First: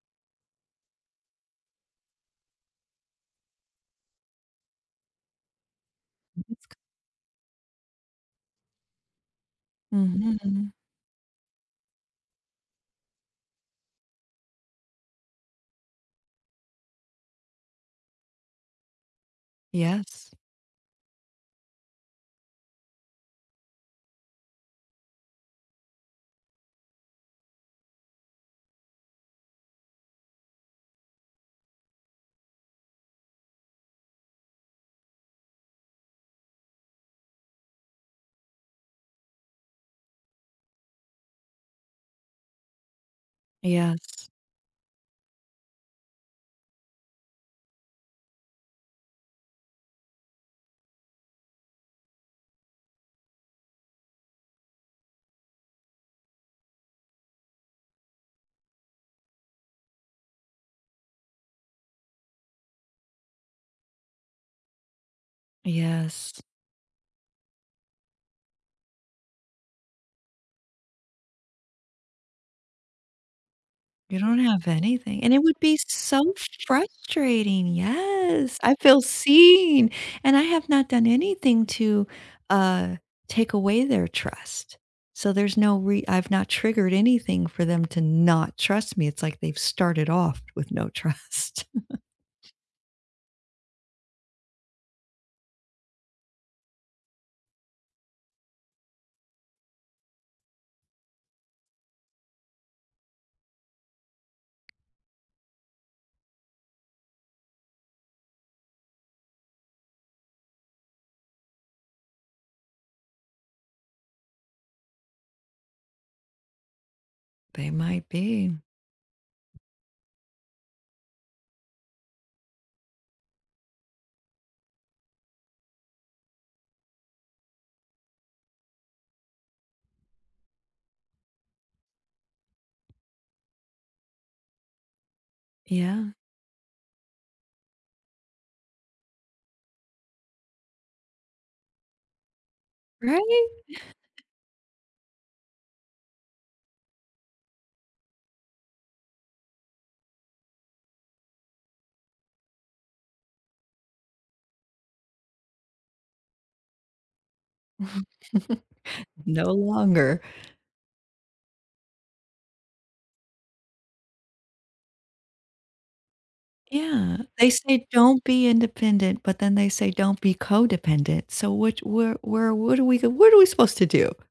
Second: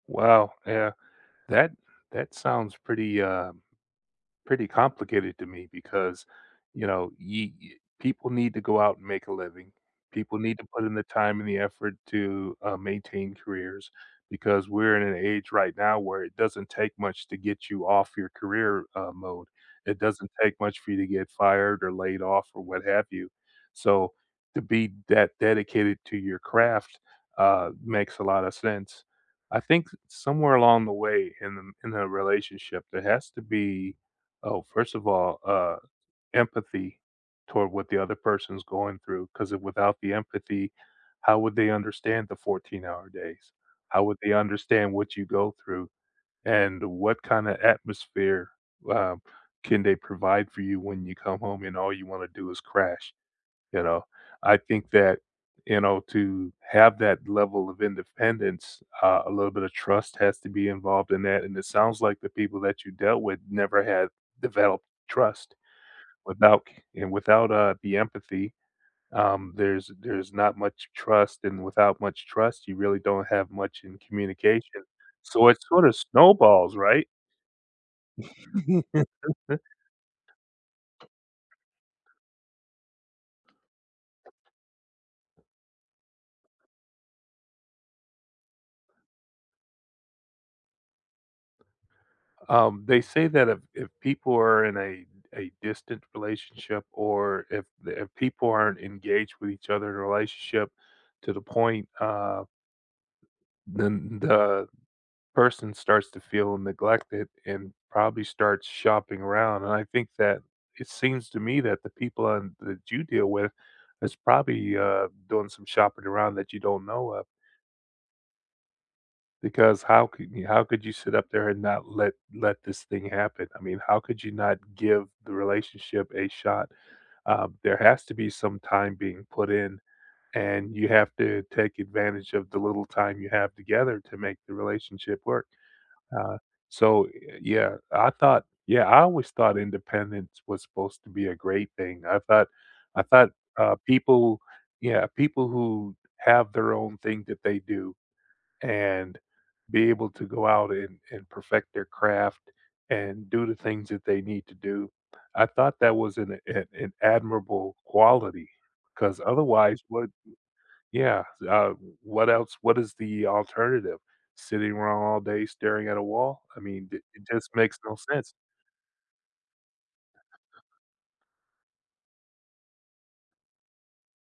Well, yeah, that that sounds pretty, uh pretty complicated to me, because, [unintelligible] you know, you y people need to go out, and make a living, people need to Mhm. put in the time, and the effort to, uh, maintain careers, because we're in an age right now where it doesn't take much to get you off your career, uh, mode, it doesn't Yes. take much for you to get fired, or laid off, or what have you, so to be that dedicated to your craft, uh, makes a lot of sense, I think somewhere along the way in the in the relationship there has to be Oh, first of all, uh, empathy toward what the other person's going through, 'cause, it without the empathy, how would they understand the 14-hour days? How would Yes. they understand what you go through, and what kinda atmosphere, uh, can they provide for you when you come home, and all you want to do is crash, you know? I think that, you know, to have that level of independence, uh, a little bit of trust has to be involved in that, and it sounds like the people that you dealt with never have developed trust. Yes. Without c Without, uh, the empathy, um, there's there's not much trust, and without much trust, you really don't have much in You don't have communication, anything, and it so would it's be sorta so snowballs, right? frustrating. Yes, I feel seen, and I have not done anything to, uh, take away their trust, so there's no re I've not triggered anything for them to not trust me, it's like they've started off with no trust. Um, they say that if if people are in a a distant relationship, or if the if people aren't engaged with each other in a relationship to the point, uh then the person starts to feel neglected, and probably starts shopping around, and I think that it seems to me that the people and that you deal with is probably, uh, doing some shopping around that you don't know of They might be. because how could how could you sit up there and not let let this thing happen? I mean, how could you not give the relationship a shot? Uh, there has to be some time being put in, and you have to take advantage of the little time you have together to make the relationship work, Yeah. uh, so, y yeah, I thought Yeah, I always thought independence was supposed to be a great thing, I thought I thought, Right. uh, people Yeah, people who have their own thing that they do, and be able to go out, and and perfect their craft, and do the things that they need to do, I thought that was an a uh, an admirable quality, 'cause No otherwise, what longer. Yeah, so, um, what else what is the alternative? Sitting around all day staring at a wall? I mean, did Yeah, it they just makes say no don't sense. be independent, but then they say, don't be codependent. So which Where Where What do we go? What are we supposed to do?